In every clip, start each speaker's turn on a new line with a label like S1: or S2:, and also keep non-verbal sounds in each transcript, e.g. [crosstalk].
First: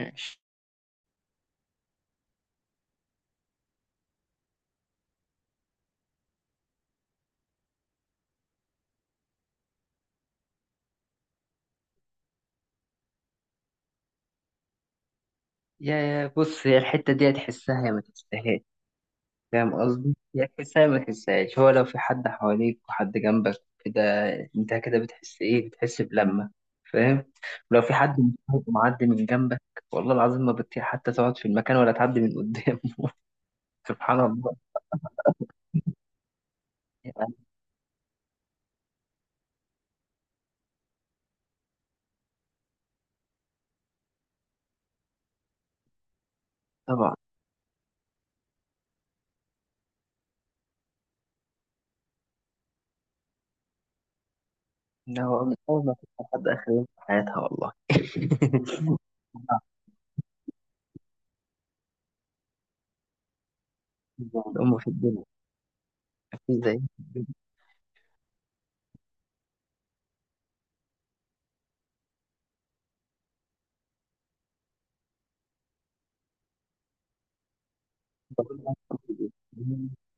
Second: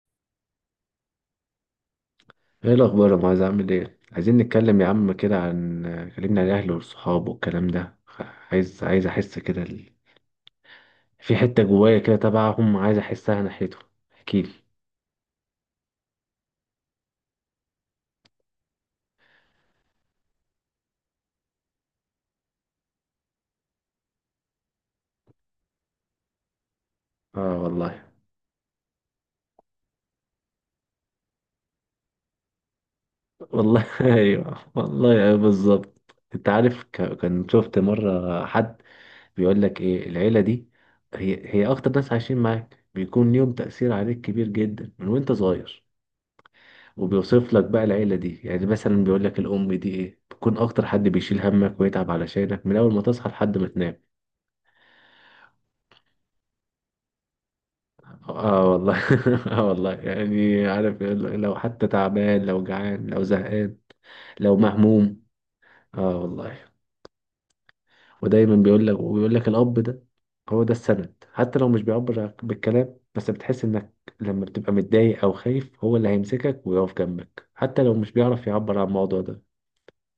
S1: ماشي،
S2: ايه الاخبار يا معاذ؟ عامل ايه؟ عايزين نتكلم يا عم كده عن، كلمنا عن الاهل والصحاب والكلام ده، عايز احس كده ال... في حته جوايا كده تبعهم، عايز احسها ناحيتهم. احكيلي.
S1: يا بص هي الحتة دي هتحسها يا ما تحسهاش، فاهم قصدي؟ يا تحسها يا ما تحسهاش، هو لو في حد حواليك وحد جنبك كده، انت كده بتحس ايه؟ بتحس بلمة، فاهم؟
S2: اه
S1: ولو في
S2: والله.
S1: حد مصاحب معدي من جنبك والله العظيم ما بتطيق حتى تقعد في المكان ولا تعدي من قدام [laughs]
S2: والله [laughs]
S1: سبحان الله
S2: ايوه والله، ايوه بالظبط. انت عارف،
S1: يعني.
S2: كان شفت مره حد بيقول لك ايه العيله دي؟ هي اكتر ناس عايشين معاك بيكون ليهم تاثير عليك كبير جدا من وانت صغير.
S1: طبعا.
S2: وبيوصف لك بقى العيلة دي، يعني مثلا بيقول لك الأم دي إيه، بتكون أكتر حد بيشيل همك ويتعب علشانك من أول ما تصحى لحد ما تنام.
S1: إن هو من أول ما تبقى حد آخر يوم في حياتها والله.
S2: آه، والله [laughs] آه والله، يعني عارف لو حتى تعبان، لو جعان، لو زهقان،
S1: [laughs]
S2: لو
S1: أمه في
S2: مهموم.
S1: الدنيا،
S2: آه
S1: مفيش
S2: والله.
S1: زي.
S2: ودايما بيقول لك، وبيقول لك الأب ده هو ده السند. حتى لو مش بيعبر بالكلام، بس بتحس إنك لما بتبقى متضايق أو خايف هو اللي هيمسكك ويقف جنبك، حتى لو مش بيعرف يعبر عن الموضوع ده.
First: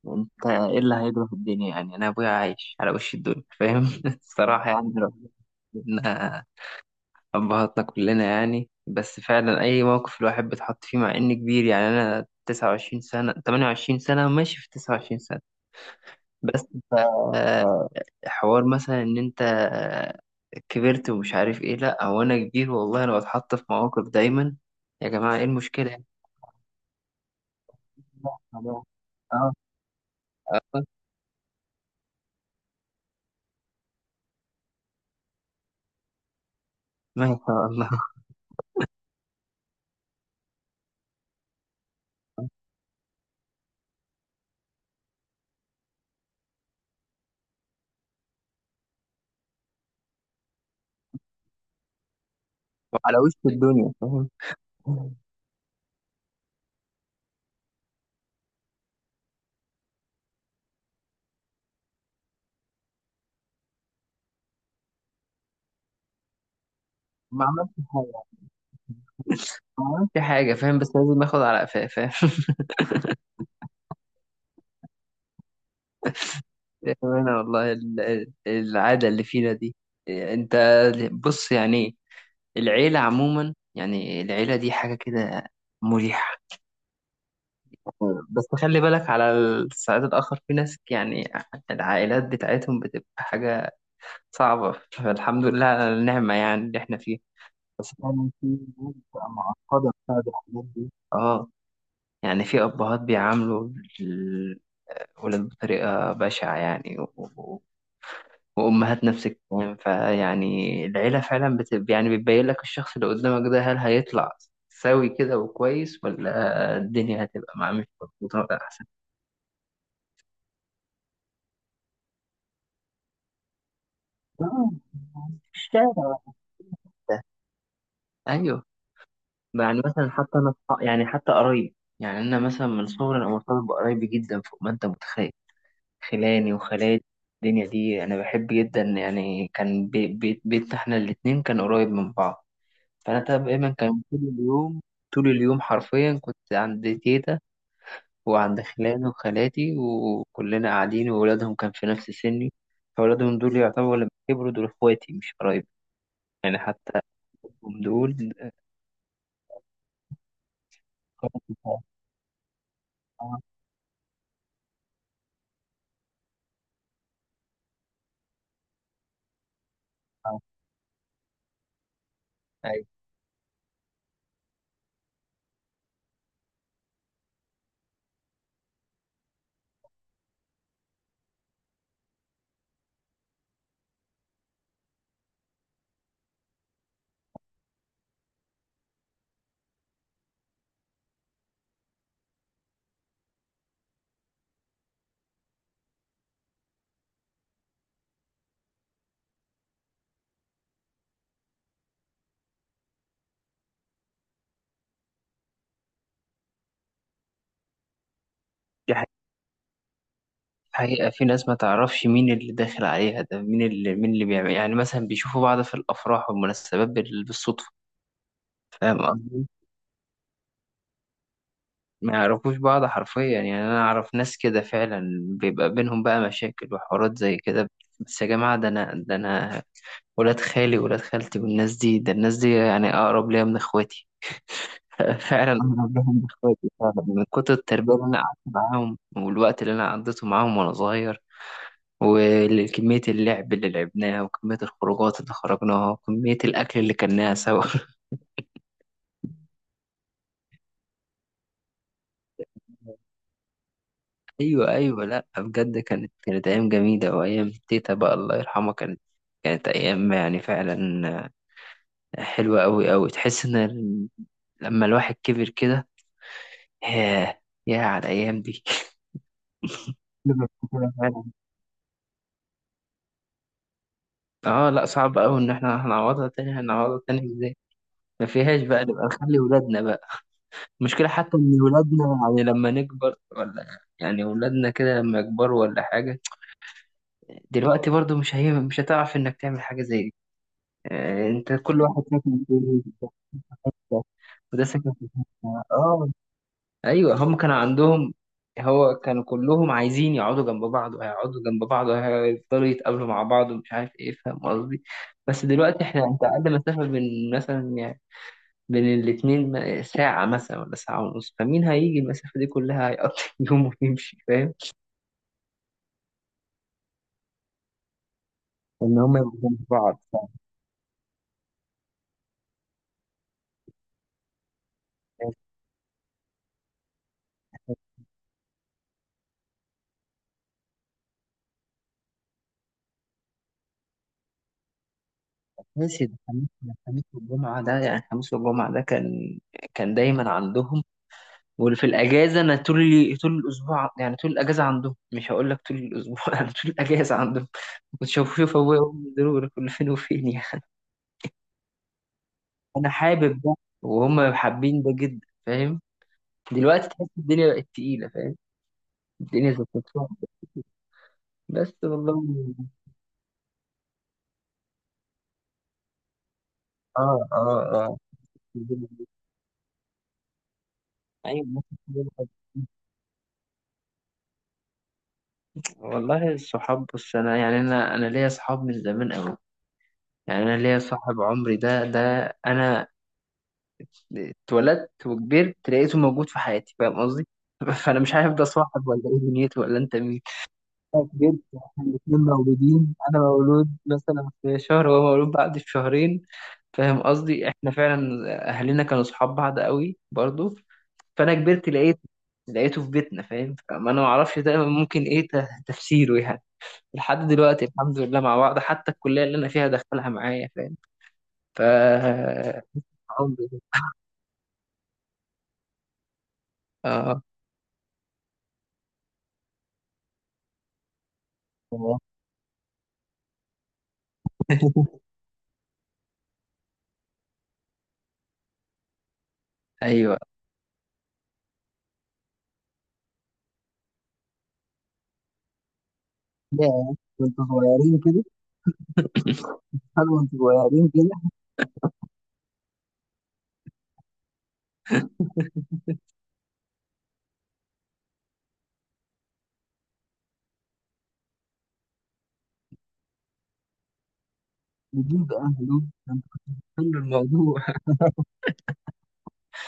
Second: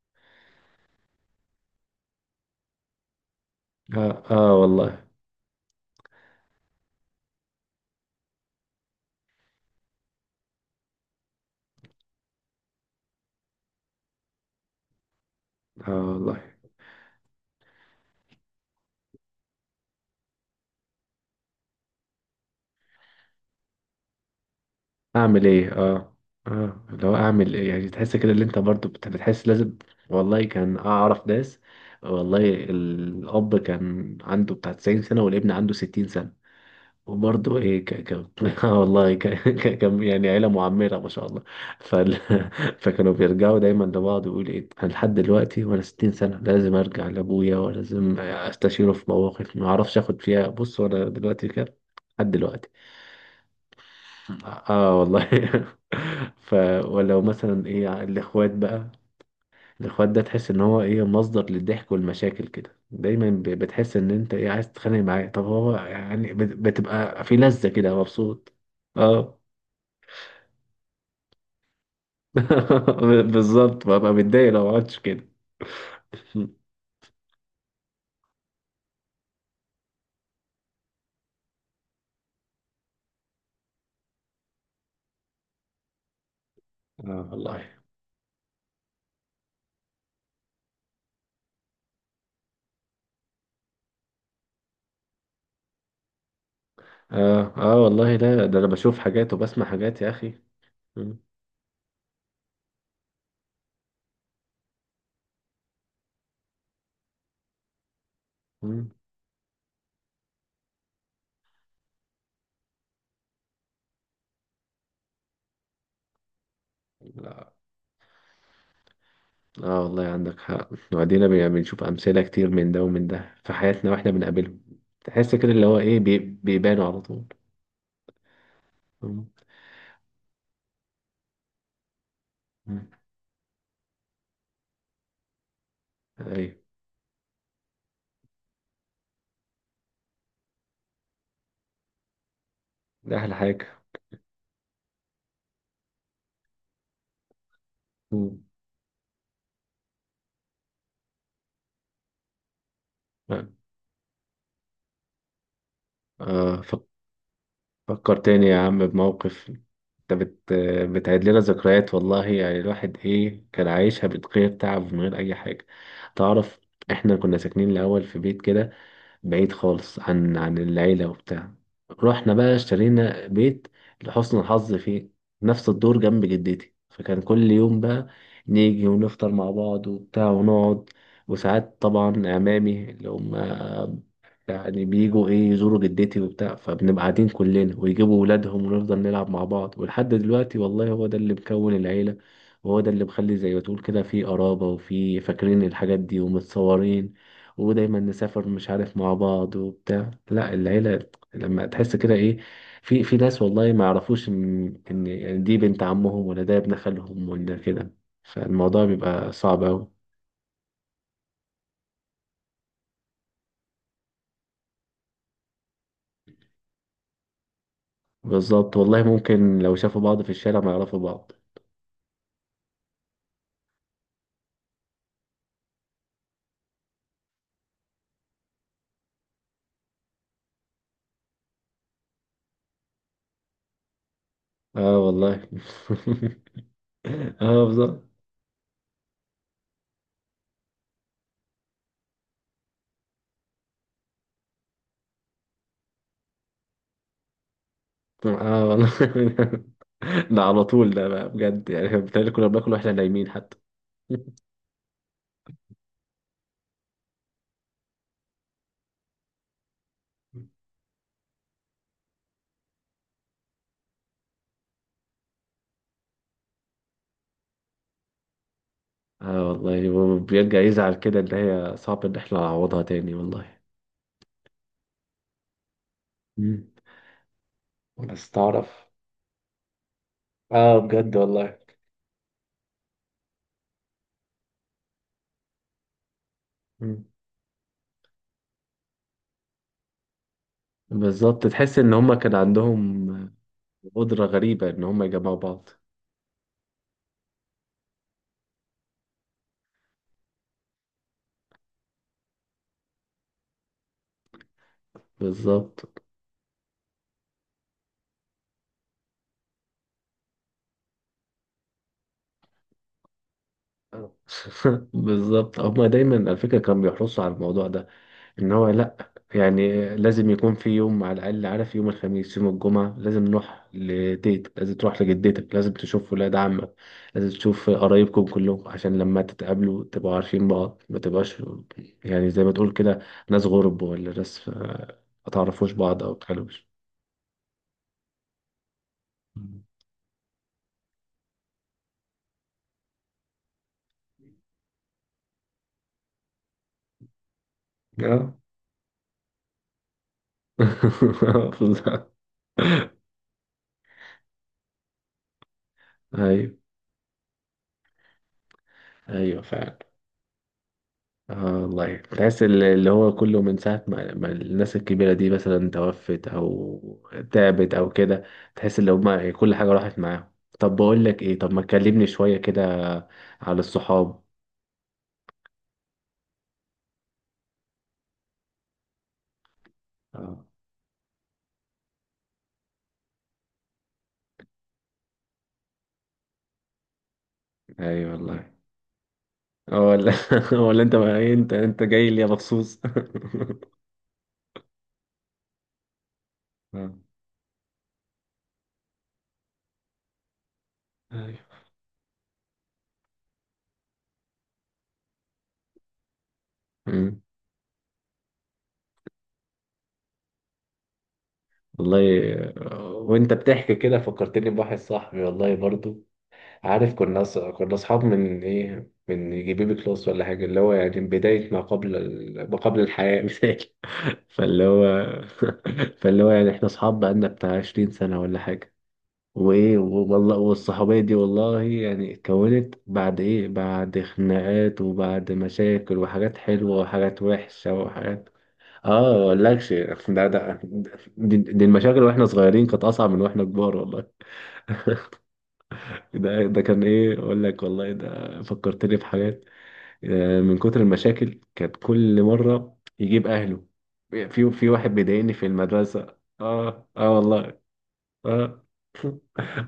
S1: انت ايه اللي هيجرى في الدنيا يعني، انا ابويا عايش على وش الدنيا فاهم [laughs]
S2: آه،
S1: الصراحه يعني.
S2: والله.
S1: ربنا، ابهاتنا كلنا يعني، بس فعلا اي موقف الواحد بيتحط فيه مع اني كبير، يعني انا 29 سنه 28 سنه ماشي في 29 سنه.
S2: آه والله.
S1: بس حوار مثلا ان انت كبرت ومش عارف ايه، لا هو انا كبير والله، انا بتحط في مواقف دايما، يا جماعه ايه
S2: اعمل ايه؟
S1: المشكله [laughs] يعني؟
S2: اه، اه اللي هو اعمل ايه، يعني تحس كده اللي انت
S1: اه،
S2: برضو بتحس لازم. والله كان
S1: اه.
S2: اعرف ناس، والله الاب كان عنده بتاع 90 سنه والابن عنده 60 سنه،
S1: ما
S2: وبرضه
S1: شاء
S2: ايه
S1: الله.
S2: [laughs] آه والله كان يعني عيله معمره ما شاء الله. فال... [laughs] فكانوا بيرجعوا دايما لبعض، ويقول ايه انا لحد دلوقتي وانا 60 سنه لازم ارجع لابويا ولازم استشيره في مواقف ما اعرفش اخد فيها، بص وانا دلوقتي كده لحد دلوقتي.
S1: على وش الدنيا فاهم.
S2: اه والله [laughs] ف، ولو مثلا ايه الاخوات بقى، الاخوات ده تحس ان هو ايه، مصدر للضحك والمشاكل كده، دايما بتحس ان انت ايه، عايز تتخانق معاه، طب هو يعني بتبقى في
S1: ما
S2: لذة
S1: عملتش
S2: كده،
S1: حاجة،
S2: مبسوط. اه
S1: ما عملتش حاجة فاهم، بس لازم اخد على قفاه فاهم [laughs]
S2: [laughs] بالظبط، ببقى متضايق لو ما عملتش كده. اه
S1: أنا والله العادة اللي فينا دي. أنت، بص يعني، العيلة عموما يعني العيلة دي حاجة كده مريحة.
S2: [laughs] والله.
S1: بس خلي بالك على الصعيد الآخر، في ناس يعني العائلات بتاعتهم بتبقى حاجة صعبة، فالحمد لله على النعمة يعني اللي احنا فيها.
S2: اه اه
S1: بس
S2: والله،
S1: فعلا
S2: ده
S1: في
S2: ده
S1: ناس
S2: انا بشوف
S1: بتبقى
S2: حاجات وبسمع
S1: معقدة
S2: حاجات يا
S1: بسبب
S2: اخي.
S1: الحاجات دي،
S2: مم.
S1: اه. يعني في أبهات بيعاملوا الولاد بطريقة بشعة يعني و- وأمهات نفس الكلام، فيعني العيلة فعلا يعني بتبين لك الشخص اللي قدامك ده هل هيطلع سوي كده وكويس، ولا الدنيا
S2: مم.
S1: هتبقى معاه مش مظبوطة ولا أحسن.
S2: اه والله عندك حق. وبعدين بنشوف امثله كتير من ده ومن ده في حياتنا واحنا بنقابلهم،
S1: آه،
S2: تحس كده
S1: في
S2: اللي هو
S1: الشارع
S2: ايه،
S1: وقتها.
S2: بيبانوا على طول.
S1: أيوه.
S2: مم.
S1: يعني مثلا حتى أنا يعني حتى قرايب، يعني أنا مثلا من
S2: مم.
S1: صغري أنا مرتبط بقرايبي جدا فوق ما أنت متخيل. خلاني
S2: ايوه،
S1: وخالاتي الدنيا دي انا بحب جدا، يعني كان بيتنا احنا الاتنين كان قريب من بعض،
S2: ده احلى
S1: فانا
S2: حاجه.
S1: دايما كان طول اليوم طول اليوم حرفيا كنت عند تيتا،
S2: مم.
S1: وعند خلاني وخالاتي وكلنا قاعدين وولادهم كان في نفس سني، فولادهم دول يعتبروا لما كبروا دول اخواتي مش قرايب يعني،
S2: آه فك-
S1: حتى هم
S2: فكر
S1: دول.
S2: تاني يا عم بموقف. انت بتعيد لنا ذكريات، والله يعني الواحد ايه، كان عايشها من غير تعب ومن غير اي حاجه. تعرف، احنا كنا ساكنين الاول في بيت كده بعيد خالص عن العيلة وبتاع، رحنا بقى
S1: أيوة.
S2: اشترينا بيت لحسن الحظ في نفس الدور جنب جدتي، فكان كل يوم بقى نيجي ونفطر مع بعض وبتاع ونقعد. وساعات طبعا عمامي اللي هم يعني بيجوا ايه، يزوروا جدتي وبتاع، فبنبقى قاعدين كلنا ويجيبوا ولادهم ونفضل نلعب مع بعض، ولحد دلوقتي والله هو ده اللي مكون العيلة. وهو ده اللي مخلي زي ما تقول كده في قرابة، وفي فاكرين الحاجات دي ومتصورين، ودايما نسافر مش عارف مع بعض وبتاع. لا، العيلة لما تحس كده ايه، في ناس والله ما يعرفوش ان يعني دي بنت عمهم، ولا ده ابن خالهم، ولا كده، فالموضوع
S1: دي
S2: بيبقى صعب أوي.
S1: حقيقة، في ناس ما تعرفش مين اللي داخل عليها ده، مين اللي بيعمل، يعني مثلا بيشوفوا بعض في الأفراح والمناسبات بالصدفة،
S2: بالظبط والله،
S1: فاهم قصدي؟
S2: ممكن لو شافوا بعض في الشارع ما يعرفوا بعض.
S1: ما يعرفوش بعض حرفيا، يعني أنا أعرف ناس كده فعلا بيبقى بينهم بقى مشاكل وحوارات زي كده. بس يا جماعة، ده أنا، ده أنا ولاد خالي ولاد خالتي والناس دي، ده الناس دي يعني أقرب ليا من إخواتي،
S2: اه
S1: [laughs]
S2: والله
S1: فعلا أقرب ليا
S2: [laughs]
S1: من إخواتي فعلا، من كتر
S2: اه
S1: التربية اللي
S2: بالظبط.
S1: أنا قعدت معاهم والوقت اللي أنا قضيته معاهم وأنا صغير، وكمية اللعب اللي لعبناها وكمية الخروجات اللي خرجناها وكمية الأكل اللي كلناها سوا [laughs]
S2: اه والله [laughs] ده على طول ده بقى بجد، يعني بالتالي كنا بناكل واحنا نايمين حتى. [laughs]
S1: أيوة أيوة لأ بجد، كانت أيام جميلة وأيام تيتا بقى الله يرحمها، كانت أيام يعني فعلا حلوة أوي أوي. تحس إن لما الواحد كبر كده، ياه، ياه على الأيام دي [laughs]
S2: اه والله، هو
S1: كبر
S2: بيرجع
S1: كده
S2: يزعل كده
S1: فعلا.
S2: اللي هي صعب ان احنا نعوضها تاني والله.
S1: آه لأ صعب أوي إن إحنا هنعوضها تاني،
S2: مم.
S1: هنعوضها تاني إزاي؟
S2: بس
S1: مفيهاش بقى،
S2: تعرف.
S1: نبقى نخلي ولادنا بقى.
S2: اه
S1: المشكلة
S2: بجد
S1: حتى
S2: والله.
S1: إن ولادنا يعني لما نكبر ولا، يعني ولادنا كده لما يكبروا ولا حاجة،
S2: مم.
S1: دلوقتي برضو مش هتعرف إنك تعمل حاجة زي دي. آه،
S2: بالظبط،
S1: أنت
S2: تحس
S1: كل
S2: ان
S1: واحد
S2: هما كان
S1: ساكن في حتة،
S2: عندهم قدرة
S1: وده
S2: غريبة ان
S1: ساكن
S2: هما
S1: في
S2: يجمعوا
S1: حتة.
S2: بعض.
S1: آه. أيوة، هم كانوا عندهم، هو كانوا كلهم عايزين يقعدوا جنب بعض، وهيقعدوا جنب بعض وهيفضلوا يتقابلوا مع بعض ومش عارف إيه، فاهم قصدي؟ بس دلوقتي
S2: بالظبط.
S1: إحنا أنت أقل مسافة بين مثلا يعني بين الاتنين ساعة مثلا ولا ساعة ونص، فمين هيجي المسافة دي كلها، هيقضي [laughs] يوم
S2: [laughs] آه.
S1: ويمشي فاهم،
S2: بالظبط، هما دايما على فكرة كانوا بيحرصوا على الموضوع ده، ان هو
S1: إن
S2: لا،
S1: هما يبقوا جنب
S2: يعني
S1: بعض.
S2: لازم يكون في يوم على الاقل، عارف، يوم الخميس يوم الجمعه لازم نروح لتيتك، لازم تروح لجدتك، لازم تشوف ولاد عمك، لازم تشوف قرايبكم كلكم، عشان لما تتقابلوا تبقوا عارفين بعض، ما تبقاش يعني زي ما تقول كده ناس غرب، ولا ناس آه، ما تعرفوش بعض
S1: ماشي،
S2: او
S1: ده
S2: ما
S1: الخميس،
S2: تتكلموش.
S1: الخميس والجمعة ده يعني الخميس والجمعة ده كان دايما عندهم. وفي الأجازة أنا طول طول الأسبوع يعني طول الأجازة عندهم، مش هقول لك طول الأسبوع [laughs] أنا طول الأجازة عندهم، كنت
S2: اه
S1: شوف شوف أبويا وأمي ضروري كل فين وفين يعني.
S2: [laughs] بالظبط.
S1: أنا حابب ده، وهم حابين ده جدا فاهم.
S2: ايوه،
S1: دلوقتي تحس الدنيا بقت تقيلة فاهم،
S2: ايوه
S1: الدنيا زي...
S2: فعلا. اه
S1: بس
S2: والله،
S1: والله،
S2: تحس اللي هو كله من ساعة ما الناس الكبيرة دي مثلا توفت،
S1: اه،
S2: أو
S1: اه،
S2: تعبت
S1: اه،
S2: أو كده، تحس اللي هما كل حاجة راحت معاهم. طب بقول لك إيه، طب ما
S1: ايوه
S2: تكلمني شوية كده على الصحاب.
S1: والله. الصحاب، بص انا يعني انا ليا صحاب من زمان قوي، يعني
S2: اه.
S1: انا ليا صاحب عمري، ده انا اتولدت وكبرت لقيته موجود في حياتي فاهم قصدي [laughs] فانا
S2: أي
S1: مش عارف ده
S2: والله.
S1: صاحب ولا ايه دنيته ولا
S2: اه،
S1: انت
S2: ولا
S1: مين.
S2: [laughs] ولا أنت بقى إيه؟
S1: جدا
S2: أنت
S1: احنا
S2: جاي
S1: الاتنين
S2: لي مخصوص
S1: مولودين، انا مولود
S2: [laughs]
S1: مثلا في شهر وهو مولود بعد بشهرين،
S2: آه.
S1: فاهم قصدي احنا فعلا اهلنا كانوا صحاب بعض قوي برضو، فانا
S2: أيوة.
S1: كبرت لقيته في بيتنا فاهم، فما انا ما اعرفش ده ممكن ايه تفسيره يعني.
S2: أمم.
S1: لحد دلوقتي الحمد لله مع بعض، حتى الكليه اللي انا فيها دخلها معايا فاهم، ف
S2: والله. آه، وأنت
S1: عمري ده.
S2: بتحكي كده فكرتني بواحد صاحبي والله برضو. عارف،
S1: اه،
S2: كنا اصحاب من ايه، من يجي بيبي كلاس ولا حاجه، اللي هو يعني بدايه ما قبل
S1: تمام.
S2: ال... ما قبل الحياه [laughs] مثال. فاللي هو [laughs] فاللي هو يعني احنا اصحاب بقالنا بتاع 20 سنه ولا حاجه. وايه
S1: ايوه.
S2: والله، والصحوبيه دي والله يعني اتكونت بعد ايه، بعد خناقات وبعد مشاكل، وحاجات حلوه
S1: ياه،
S2: وحاجات
S1: كنتوا
S2: وحشه
S1: صغيرين كده،
S2: وحاجات. اه مقولكش،
S1: هل
S2: ده
S1: وانتوا
S2: ده
S1: صغيرين كده؟
S2: دي المشاكل واحنا صغيرين كانت اصعب من واحنا كبار. ده كان ايه اقول لك، والله ده فكرتني في حاجات. آه، من كتر المشاكل كانت كل مره يجيب اهله، في واحد بيضايقني
S1: نجيب
S2: في
S1: اهله
S2: المدرسه.
S1: كان
S2: اه
S1: حلو
S2: اه والله.
S1: الموضوع،
S2: اه [laughs]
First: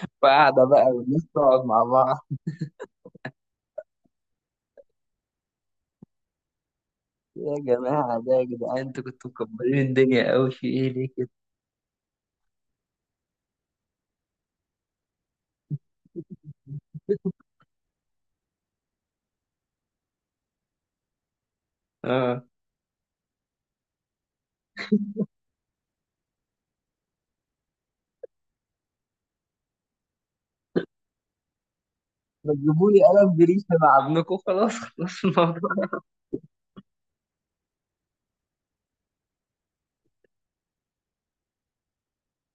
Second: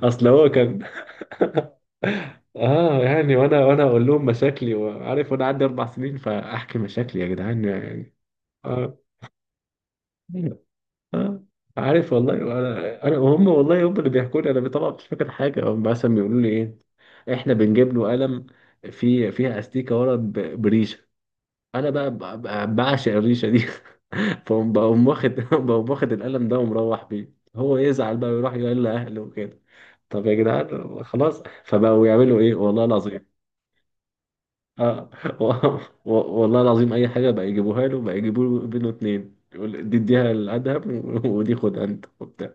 S2: اصل هو
S1: وقاعدة
S2: كان.
S1: بقى
S2: [laughs]
S1: والناس تقعد مع بعض.
S2: اه يعني وانا اقول لهم مشاكلي، وعارف وانا عندي اربع سنين فاحكي مشاكلي يا
S1: يا
S2: جدعان يعني.
S1: جماعة ده يا جدعان،
S2: اه.
S1: انتوا كنتوا مكبرين الدنيا قوي في ايه ليه كده؟
S2: آه، عارف والله، انا هم والله، هم اللي بيحكوا لي، انا طبعا مش فاكر حاجه، هم مثلا بيقولوا لي ايه، احنا بنجيب له قلم في فيها استيكه ورا بريشه، انا بقى
S1: اه،
S2: بعشق الريشه دي [laughs] فقوم بقوم واخد [laughs] بقوم واخد القلم ده ومروح بيه، هو يزعل بقى ويروح يقول لاهله وكده. طب يا جدعان خلاص، فبقوا يعملوا ايه
S1: ما
S2: والله
S1: تجيبوا لي
S2: العظيم،
S1: قلم بريشة مع ابنكم، خلاص
S2: اه
S1: خلاص
S2: [laughs] و-
S1: الموضوع.
S2: والله العظيم اي حاجه بقى يجيبوها له بقى، يجيبوا له بينه اتنين، يقول دي اديها لادهم [laughs] ودي خد انت وبتاع.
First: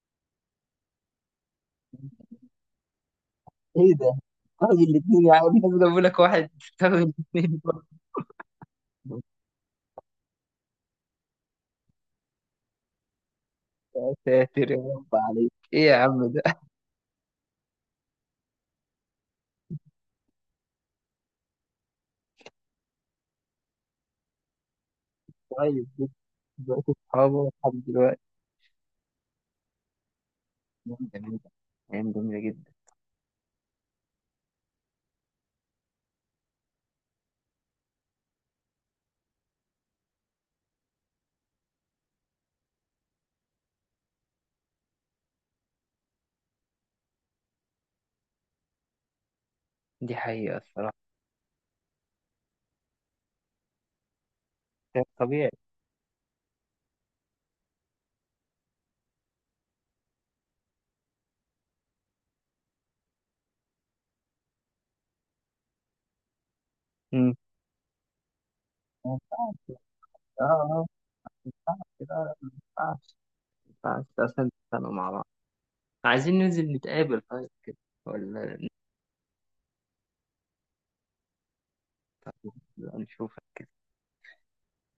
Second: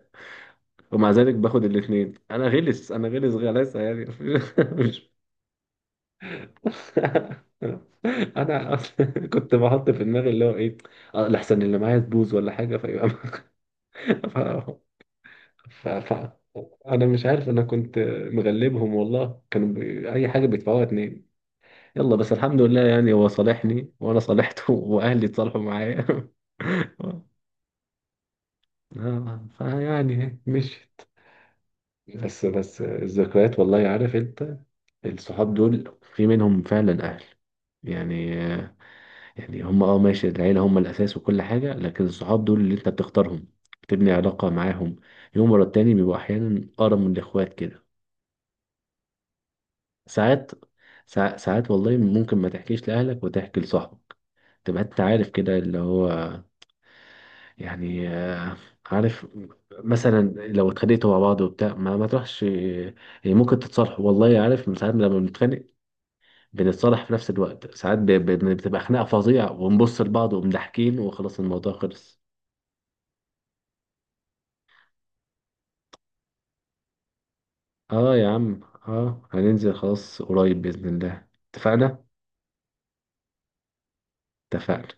S2: ومع ذلك باخد الاثنين، انا غلس، انا غلاسه
S1: ايه
S2: يعني
S1: ده؟ واحد
S2: [laughs] مش،
S1: الاثنين يا عم، الناس جابوا لك واحد تساوي الاثنين برضه.
S2: انا أصلاً كنت بحط في دماغي اللي هو ايه، آه، لحسن اللي معايا تبوظ ولا حاجه فيبقى
S1: يا
S2: [laughs] ف...
S1: ساتر يا رب، عليك ايه
S2: ف...
S1: يا
S2: ف...
S1: عم ده؟
S2: انا مش عارف، انا كنت مغلبهم والله، كانوا اي حاجه بيدفعوها اتنين. يلا بس الحمد لله يعني، هو صالحني وانا صالحته [laughs] واهلي اتصالحوا
S1: طيب
S2: معايا.
S1: جدا،
S2: [laughs]
S1: بقيت اصحابه لحد دلوقتي.
S2: آه، فيعني مشيت.
S1: ايام جميلة، ايام جميلة
S2: بس
S1: جدا.
S2: بس الذكريات، والله عارف انت، الصحاب دول في منهم فعلا أهل يعني. يعني هم اه ماشي، العيلة هم الأساس وكل حاجة، لكن الصحاب دول اللي أنت بتختارهم، بتبني علاقة معاهم يوم ورا التاني، بيبقوا أحيانا أقرب من الإخوات كده.
S1: دي
S2: ساعات،
S1: حقيقة الصراحة.
S2: ساعات والله ممكن ما تحكيش لأهلك وتحكي لصاحبك، تبقى أنت
S1: ده
S2: عارف
S1: طبيعي.
S2: كده اللي هو يعني، آه، عارف. مثلا لو اتخانقتوا مع بعض وبتاع ما تروحش، يعني ممكن تتصالحوا، والله عارف من ساعات لما بنتخانق بنتصالح في نفس
S1: امم.
S2: الوقت، ساعات بتبقى خناقة
S1: ما
S2: فظيعة
S1: ينفعش،
S2: ونبص لبعض
S1: اه، اه،
S2: ومضحكين وخلاص
S1: ما
S2: الموضوع
S1: ينفعش، لا،
S2: خلص.
S1: لا، ما ينفعش، ما ينفعش اصلا تتخانقوا مع بعض. عايزين ننزل نتقابل طيب كده،
S2: اه يا
S1: ولا؟
S2: عم. اه هننزل خلاص قريب بإذن الله. اتفقنا.
S1: نشوف.
S2: اتفقنا.